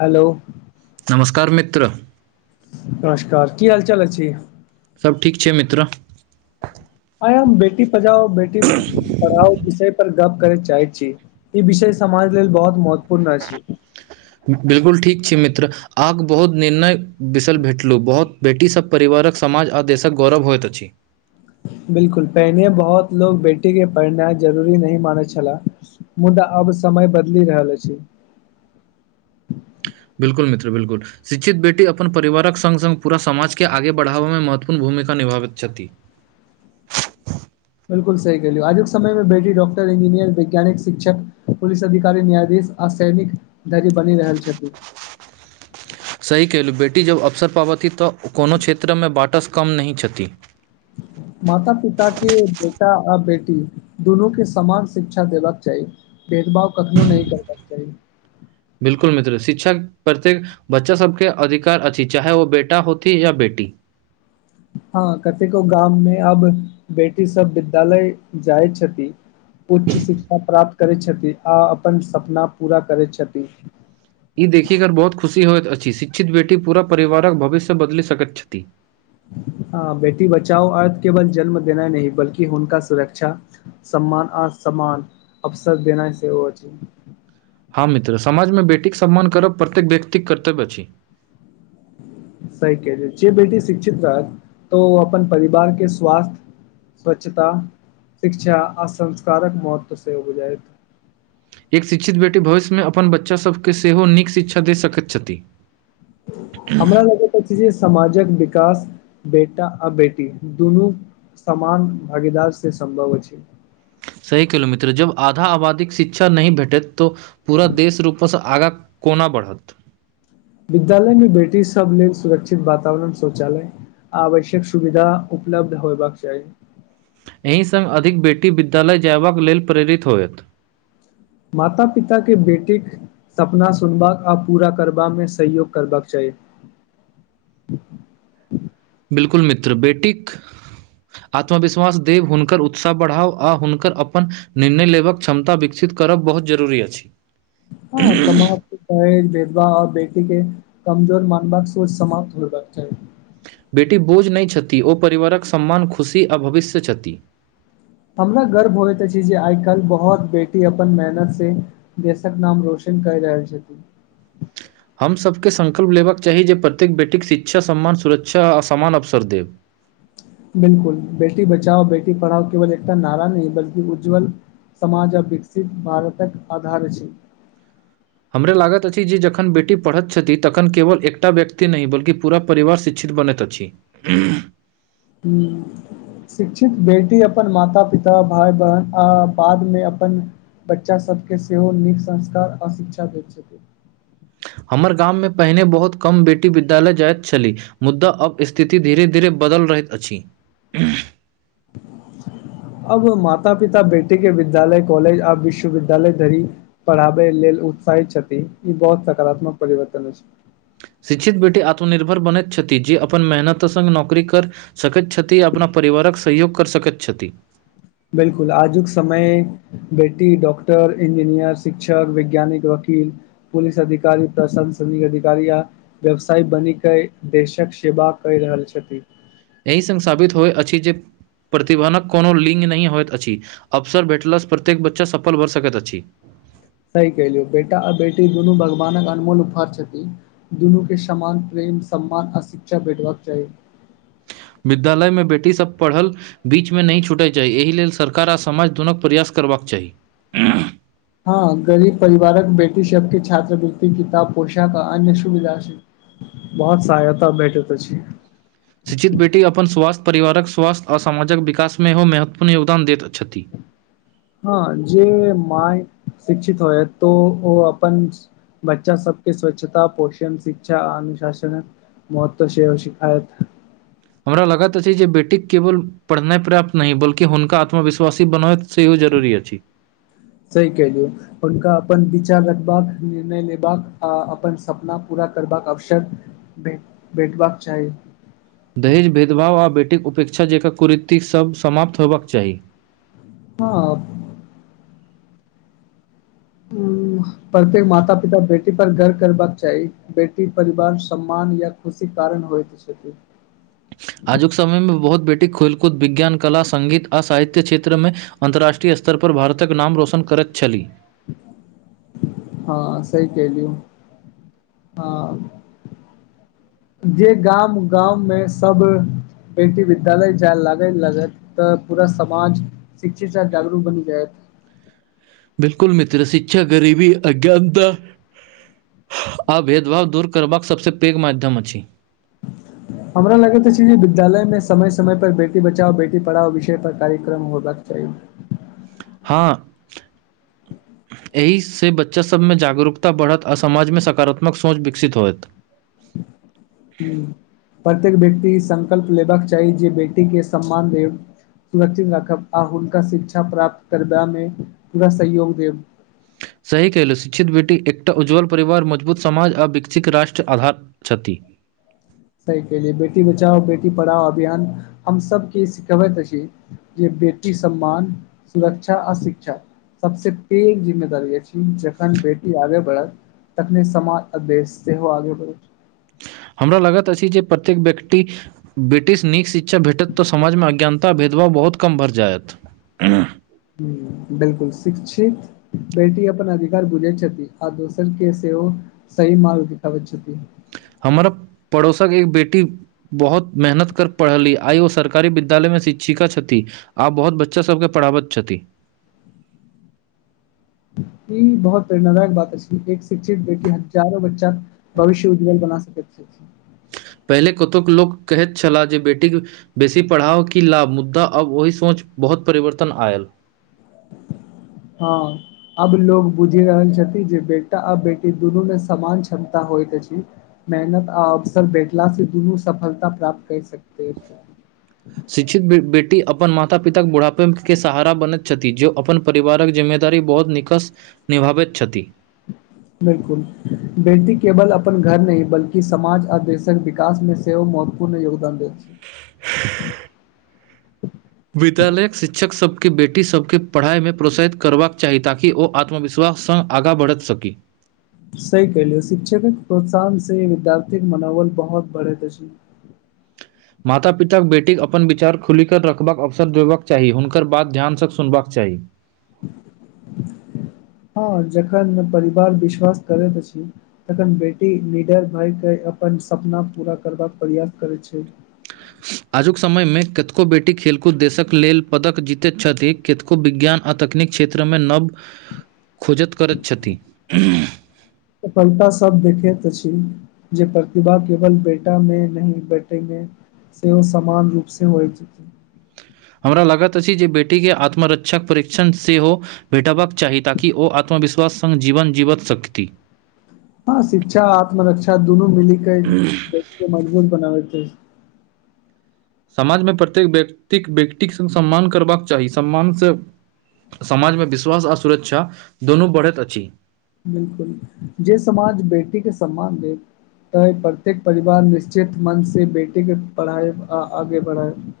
Hello नमस्कार मित्र नमस्कार की हाल चाल अ छी सब ठीक छै मित्र आय हम बेटी पजाओ बेटी पढ़ाउ विषय पर गप करे चाहे छी ई विषय समाज लेल बहुत महत्वपूर्ण छै बिलकुल ठीक छै मित्र आग बहुत निर्णय बिसल भेटलहुँ बहुत बेटीसभ परिवारक समाज आ देशक गौरव होइत अछि बिलकुल पहिने बहुत लोग बेटी के पढ़नाइ जरूरी नहिह मानै छला मुदा अब समय बदलि रहल अछि बिलकुल मित्र बिलकुल शिक्षित बेटी अपन परिवारक सङ्ग सङ्ग पूरा समाजके आगे बढ़ाबय मे महत्वपूर्ण भूमिका निभाबैत छथि बिल्कु सही कहलु आजुक समय में बेटी डॉ्टर इंजीनियर वैज्ञानिक शिक्षक पुिस अधिकार न्यायाधीश आ सैनिक धरी बनि रहल छथि सही केलहुँ बेटी जब अवसर पाबथि तऽ कोनो क्षेत्रमे बाटस कम नहि छथि माता पिता के बेटा आ बेटी दुनू के समान शिक्षा देबाक चाही भेदभाव कखनो नहि करता सही बिलकुल मित्र शिक्षक प्रत्यक बच्चा सबके अधिकार अछि चाहे ओ बेटा होती या बेटी हँ कतेको गाममे अब बेटी सब विद्यालय जाइ छथि उच्च शिक्षा प्राप्त करै छथि आ अपन सपना पूरा करै छथिन ई देखिकर बहुत खुशी होइत अछि शिक्षित बेटी पूरा परिवारक भविष्य बदलि सकैत छथि ह बेटी बचाओ अर्थ केवल जन्म देना नहि बल्कि हुनका सुरक्षा सम्मान आ समान अवसर देना सेहो छै हँ मित्र समाजमे बेटीके सम्मान करब प्रत्येक व्यक्तिक कर्तव्य अछि सही के छै जे बेटी शिक्षित रहत तऽ ओ अपन परिवार के स्वास्थ्य स्वच्छता शिक्षा आ संस्कारक महत्व सेहो बुझायत एक शिक्षित बेटी भविष्य मे अपन बच्चासभकेँ सेहो नीक शिक्षा दे सकैत छथि हमरा लोगक अछि जे समाजक विकास बेटा आ बेटी दुनू समान भगीदार से सम्भव अछि सही केलो मित्र जब आधा आबादीक शिक्षा नहि भेटैत तऽ पूरा देश रूप सँ आगाँ कोना बढ़त विद्यालय में बेटी सब लेल सुरक्षित वातावरण शौचालय आवश्यक सुविधा उपलब्ध होयबाक चाही एहि संग अधिक बेटी विद्यालय जयबाक लेल प्रेरित होयत माता पिता के बेटीक सपना सुनबाक आ पूरा करबा मे सहयोग करबाक चाही बिलकुल मित्र बेटीक [inaudible] आत्मविश्वास देब हुनकर उत्साह बढ़ाव आ हुनकर अपन निर्णय लेबक क्षमता बिक सीत करब बहुत जरूरी अछि हँ समाप्त देहज विधवा आओर बेटीके कमजोर मानबाक सोच समाप्त होयबाक चाही बेटी बोझ नहि छथि ओ परिवारक सम्मान खुशी आ भविष्य छथि हमरा गर्व होइत अछि जे आय काल्हि बहुत बेटी अपन मेहनत से देशक नाम रोशन करि रहल छथि हमसभके संकल्प लेबाक चाही जे प्रत्येक बेटीके शिक्षा सम्मान सुरक्षा आ समान अवसर देब बिल्कुल बेटी बचाओ बेटी पढ़ाओ केवल एकटा नारा नहि बल्कि उज्ज्वल समाज आ विकसित भारतक आधार अछि हमरा लागत अछि जे जखन बेटी पढ़ैत छथि तखन केवल एकटा व्यक्ति नहि बल्कि पूरा परिवार शिक्षित बनैत अछि हूँ शिक्षित बेटी अपन माता पिता भाय बहिन आ बादमे अपन बच्चा सभके सेहो नीक संस्कार आ शिक्षा दैत छथिन हमर गाममे पहिने बहुत कम बेटी विद्यालय जाइत छलीह मुद्दा अब स्थिति धीरे धीरे बदल रहैत अछि ब [unintelligible] अब माता पिता बेटी के विद्यालय कॉलेज आब विश्वविद्यालय धरी पढ़ाबै लेल उत्साहित छथि ई बहुत सकारात्मक परिवर्तन अछि शिक्षित बेटी आत्मनिर्भर बनैत छथि जे अपन मेहनत संग नौकरी कर सकैत छथि अपना परिवारक सहयोग कर सकैत छथि बिल्कुल आजुक समय बेटी डाक्टर इंजीनियर शिक्षक वैज्ञानिक वकील पुलिस अधिकारी प्रशासनिक अधिकारी या व्यवसाय बनिक देशक सेवा करि रहल छथि एहि स साबित होइत अछि जे प्रतिभानक कोनो लिंग नहि होइत अछि अवसर भेटलासँ प्रत्येक बच्चा सफल भऽ सकैत अछि सही कहिलियौ बेटा आ बेटी दुनू भगवानक अनमोल उपहार छथिन दुनू के समान प्रेम सम्मान आ शिक्षा भेटबाक चाही विद्यालयमे बेटीसभ पढ़ल बीचमे नहि छूटय चाही एहि लेल सरकार आ समाज दूनू प्रयास करबाक चाही ह हँ गरीब परिवारक बेटी सबके छात्रवृति किताब पोशाक आ अन्य सुविधा छै बहुत सहायता भेटैत अछि शिक्षित बेटी अपन स्वास्थ्य परिवारक स्वास्थ्य आ समाजक विकासमे सेहो महत्वपूर्ण योगदान दैत छथि हँ जेे माय शिक्षित होय तो ओ अपन बच्चा सबके स्वच्छता पोषण शिक्षा अनुशासन महत्व से शिखायत हमरा लागैत अछि जे बेटी केबल पढ़नाइ पर्याप्त नहि बल्कि हुनका आत्मविश्वासी बनै से जरुरी अछि सही केहलु हुनका अपन विचार रखबाक निर्णय लेबाक आ अपन सपना पूरा करबाक अवसर भ भेटबाक चाही दहेज भेदभाव आ बेटीक उपेक्षा जकर कुरीतिसभ समाप्त होयबाक चाही हँ ह प्रत्येक माता पिता बेटी पर गर्व करबाक चाही बेटी परिवार सम्मान या खुशी कारण होइत छथि आजुक समय मे बहुत बेटी खेलकूद विज्ञान कला संगीत आ साहित्य क्षेत्रमे अन्तर्राष्ट्रीय स्तर पर भारतक नाम रोशन करैत छली हँ सही कहलि ह जे गाम गाँवमे सब बेटी विद्यालय जाय लागे लागैत तऽ पूरा समाज शिक्षित साथ जागरूक बनि जाय बिलकुल मित्र शिक्षा गरीबी अज्ञानता आ भेदभाव दूर करबाक सभसँ पैघ माध्यम अछि हमरा लगैत अछि जे विद्यालय में समय समय पर बेटी बचाओ बेटी पढ़ाओ विषय पर कार्यक्रम होबाक चाही हॅ [inaudible] एहि से बच्चासभमे जागरूकता बढ़त आ समाजमे सकारात्मक सोच विकसित होयत हूँ प्रत्येक व्यक्ति ई संकल्प लेबाक चाही जे बेटी के सम्मान दे सुरक्षित राखब आ हुनका शिक्षा प्राप्त करबामे पूरा सहयोग देब सही कलहु शिक्षित बेटी एकटा उज्ज्वल परिवार मजबूत समाज आ विकसित राष्ट्र आधार छथि सही के लिए बेटी बचाओ बेटी पढ़ाओ अभियान हम सब की सिखबैत अछि जे बेटी सम्मान सुरक्षा आ शिक्षा सबसे पैघ जिम्मेदारी य छी जखन बेटी आगे बढ़त तखने समाज आ देस सेहो आगे बढ़ैत छै हमरा लगैत अछि जे प्रत्येक व्यक्ति ब्रिटिश नीक शिक्षा भेटत तऽ समाजमे अज्ञानता भेदभाव बहुत कम भर जायत ह बिलकुल शिक्षित बेटी अपन अधिकार बुझे छथि आ दोसर के सेहो सहि मार्ग देखाबे छथि हमर पड़ोसक एक बेटी बहुत मेहनत कर पढ़ली आइ ओ सरकारी विद्यालय में शिक्षिका छथि आ बहुत बच्चा सबके पढ़ाबै छथिन ई बहुत प्रेरणाादायक बात अछि एक शिक्षित बेटी हजारो बच्चा भविष्य उज्जवल बना सकैत छथि पहिले कतहुक लोक कहैत छलाह जे बेटीक बेसी पढ़ाव क लाभ मुद्दा अब ओहि सोच बहुत परिवर्तन आयल हँ आब लोग बुझि रहल छथिन जे बेटा आ बेटी दुनू मे समान क्षमता होइत अछि मेहनत आ अवसर भेटला से दुनू सफलता प्राप्त कर सकते ह शिक्षित बेटी अपन माता पिताक बुढ़ापे के सहारा बनैत छथि जे अपन परिवारक जिम्मेदारी बहुत निकस निभाबैत छथि बिलकुल बेटी केवल अपन घर नहि बल्कि समाज आ देशक विकास मे से सेओ महत्वपूर्ण योगदान दैत अछि [inaudible] विद्यालयक शिक्षक सभके बेटी सभके पढ़ाई मे प्रोत्साहित करबाक चाही ताकि ओ आत्मविश्वास सँ आगाँ बढ़ि सकी सही क लियौ शिक्षक प्रोत्साहन से विद्यार्थीके मनोबल बहुत बढ़ए अछि माता पिताक बेटीके अपन विचार खुलि कऽ रखबाक अवसर देबाक चाही हुनकर बात ध्यानसँ सुनबाक चाही हँ जखन परिवार विश्वास करैत अछि तखन बेटी निडर भय के अपन सपना पूरा करबाक प्रयास करै छै आजुक समय मे कतेको बेटी खेलकूद देशक लेल पदक जीतैत छथि केतेको विज्ञान आ तकनीक क्षेत्र मे नव खोजत करैत छथि सफलता सब देखेत अछि जे प्रतिभा केवल बेटा में न बेटि मे सेहो समान रूपसँ होइत हमरा लागैत अछि जे बेटीके आत्मरक्षक परीक्षण सेहो भेटबाक चाही ताकि ओ आत्मविश्वास सङ्ग जीवन जीवत सकति हँ शिक्षा आत्मरक्षा दुनू मिलकेे बेटि के मजबूत बनाबैतै समाजमे प्रत्येक व्यक्तिक व्यक्तिक सम्मान करबाक चाही सम्मान सँ समाज मे विश्वास आ सुरक्षा दुनू बढ़ैत अछि बिलकुल जे समाज बेटी के सम्मान देय तऽ प्रत्येक परिवार निश्चित मनसँ बेटीके पढ़ाइब आ आगे बढ़ाइब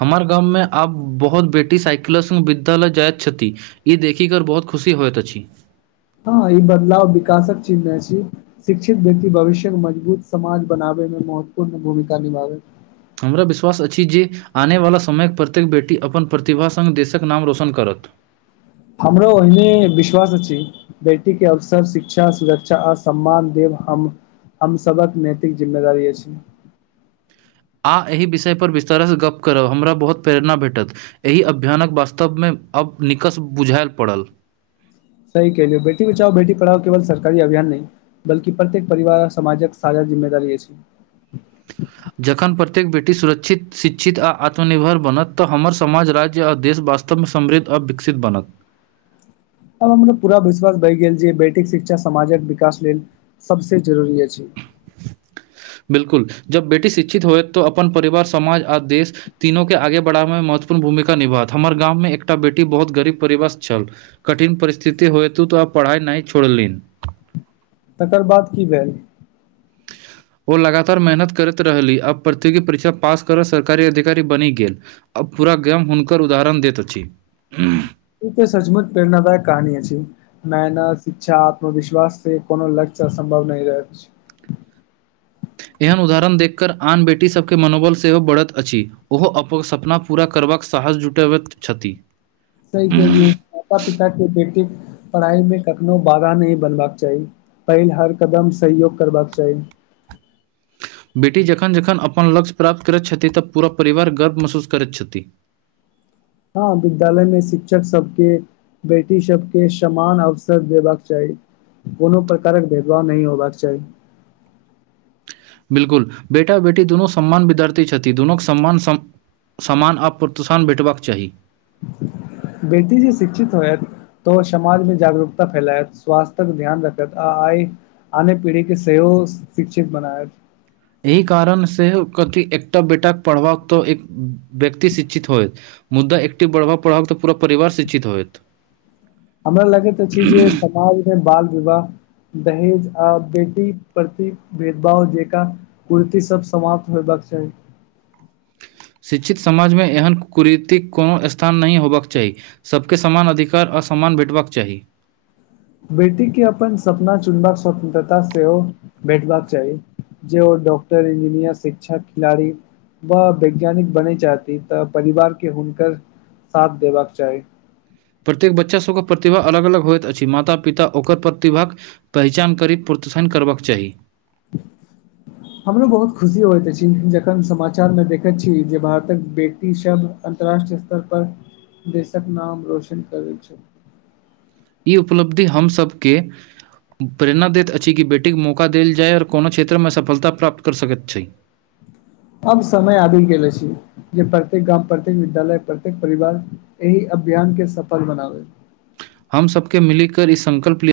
हमर गाँव मे आब बहुत बेटी साइकिलो सँ विद्यालय जाइत छथि ई देखी कर बहुत खुशी होइत अछि हँ ई बदलाव विकासक चीज नइ छी शिक्षित व्यक्ति भविष्यमे मजबूत समाज बनाबैमे महत्वपूर्ण भूमिका निभाबै हमरा विश्वास अछि जे आनेवला समयक प्रत्येक बेटी अपन प्रतिभा संग देशक नाम रोशन करत हमरो ओहिने विश्वास अछि बेटी के अवसर शिक्षा सुरक्षा आर सम्मान देव हम हम सभक नैतिक जिम्मेदारी अछि आह एहि विषय पर विस्तार सँ गप्प करब हमरा बहुत प्रेरणा भेटत एहि अभियानक वास्तवमे आब निकस बुझाइल पड़ल सही केलियौ बेटी बचाव बेटी पढ़ाउ केवल सरकारी अभियान नहि बलकि प्रत्येक परिवार समाजक सादा जिम्मेदारी अछि [unintelligible] जखन प्रत्येक बेटी सुरक्षित शिक्षित आ आत्मनिर्भर बनत तऽ हमर समाज राज्य आ देश वास्तव मे समृद्ध आ विकसित बनत आब हमरा पूरा विश्वास भइ गेल जे बेटीक शिक्षा समाजक विकास लेल सभसँ जरूरी अछि [inaudible] बिलकुल जब बेटी शिक्षित होएत तोऽ अपन परिवार समाज आ देश तीनो के आगे बढ़ाबे मे महत्वपूर्ण भूमिका निभाओत हमर गाममे एकटा बेटी बहुत गरीब परिवार सँ छल कठिन परिस्थिति होय तू तो उ पढ़ाइ नहि छोड़ली तकर बाद की भेल ओ लगातार मेहनत करैत रहली आब प्रतियोगी परीक्षा पास करऽ सरकारी अधिकारी बनि गेल अब पूरा गाम हुनकर उदाहरण देैत अछि ई तऽ सच - मुच प्रेरणादायक कहानी अछि मेहनत शिक्षा आत्मविश्वास से कोनो लक्ष्य असम्भव नहि रहै एहन उदाहरण देखि कऽ आन बेटी सभके मनोबल सेहो बढ़त अछि ओहो अपन सपना पूरा करबाक साहस जुटबैत छथि केह देलियू माता पिता के बेटी पढ़ाई मे कखनो बधा नहि बनबाक चाही पहिल हर कदम सहयोग करबाक चाही बेटी जखन जखन अपन लक्ष्य प्राप्त करैत छथि तऽ पूरा परिवार गर्व महसूस करैत छथि हँ विद्यालय मे शिक्षक सबके बेटी सबके समान अवसर देबाक चाही कोनो प्रकारक भेदभाव नहि होबाक चाही बिलकुल बेटा बेटी दुनू सम्मान विद्यार्थी छथि दुनू सम्मान सामान आ प्रोत्साहन भेटबाक चाही बेटी जे शिक्षित होयत त समाजमे जागरूकता फैलायत स्वासथ्य ध्यान रखत आ आइ आने पीढ़ीके सेहो शिक्षित बनाएत एहि कारण से कथि एकटा बेटाक पढ़बाक तऽ एक व्यक्ति शिक्षित होयत मुद्दा एकटि बढ़बा पढ़ब तऽ पुरा परिवार शिक्षित होयत हमरा लगैत अछि जे समाज मे बाल विवाह दहेज आ बेटी प्रति भेद - भाव जेका कुर्ती सब समाप्त होयबाक चाही शिक्षित समाजमे एहन कुरीतिक को स्थान नहि हेयबाक चाही सभके समान अधिकार आ समान भेटबाक चाही बेटी के अपन सपना चुनबाक स्वतंत्रता सेहो भेटबाक चाही जे ओ डॉक्टर इंजीनियर शिक्षक खिलाड़ी वाह वैज्ञानिक बने चाहती तऽ परिवार के हुनकर साथ देबाक चाही। प्रत्येक बच्चासभके प्रतिभा अलग अलग होइत अछि माता पिता ओकर प्रतिभाक पहिचान करी प्रोत्साहन करबाक चाही। [unintelligible] हमरो बहुत खुशी होइत अछि जखन समाचारमे देखैत छी जे भारतक बेटी सब अन्तर्राष्ट्रीय स्तर पर देशक नाम रोशन करैत छैथ। ई उपलब्धि हम सभके प्रेरणा दैत अछि कि बेटीके मौका देल जाय ओर कोनो क्षेत्रमे सफलता प्राप्त कर सकैत छैय। आब समय आबि गेल छी जे प्रत्येक गाम प्रत्येक विद्यालय प्रत्येक परिवार एहि अभियान के सफल बनावे। हम सबके मिली कर ई संकल्प ले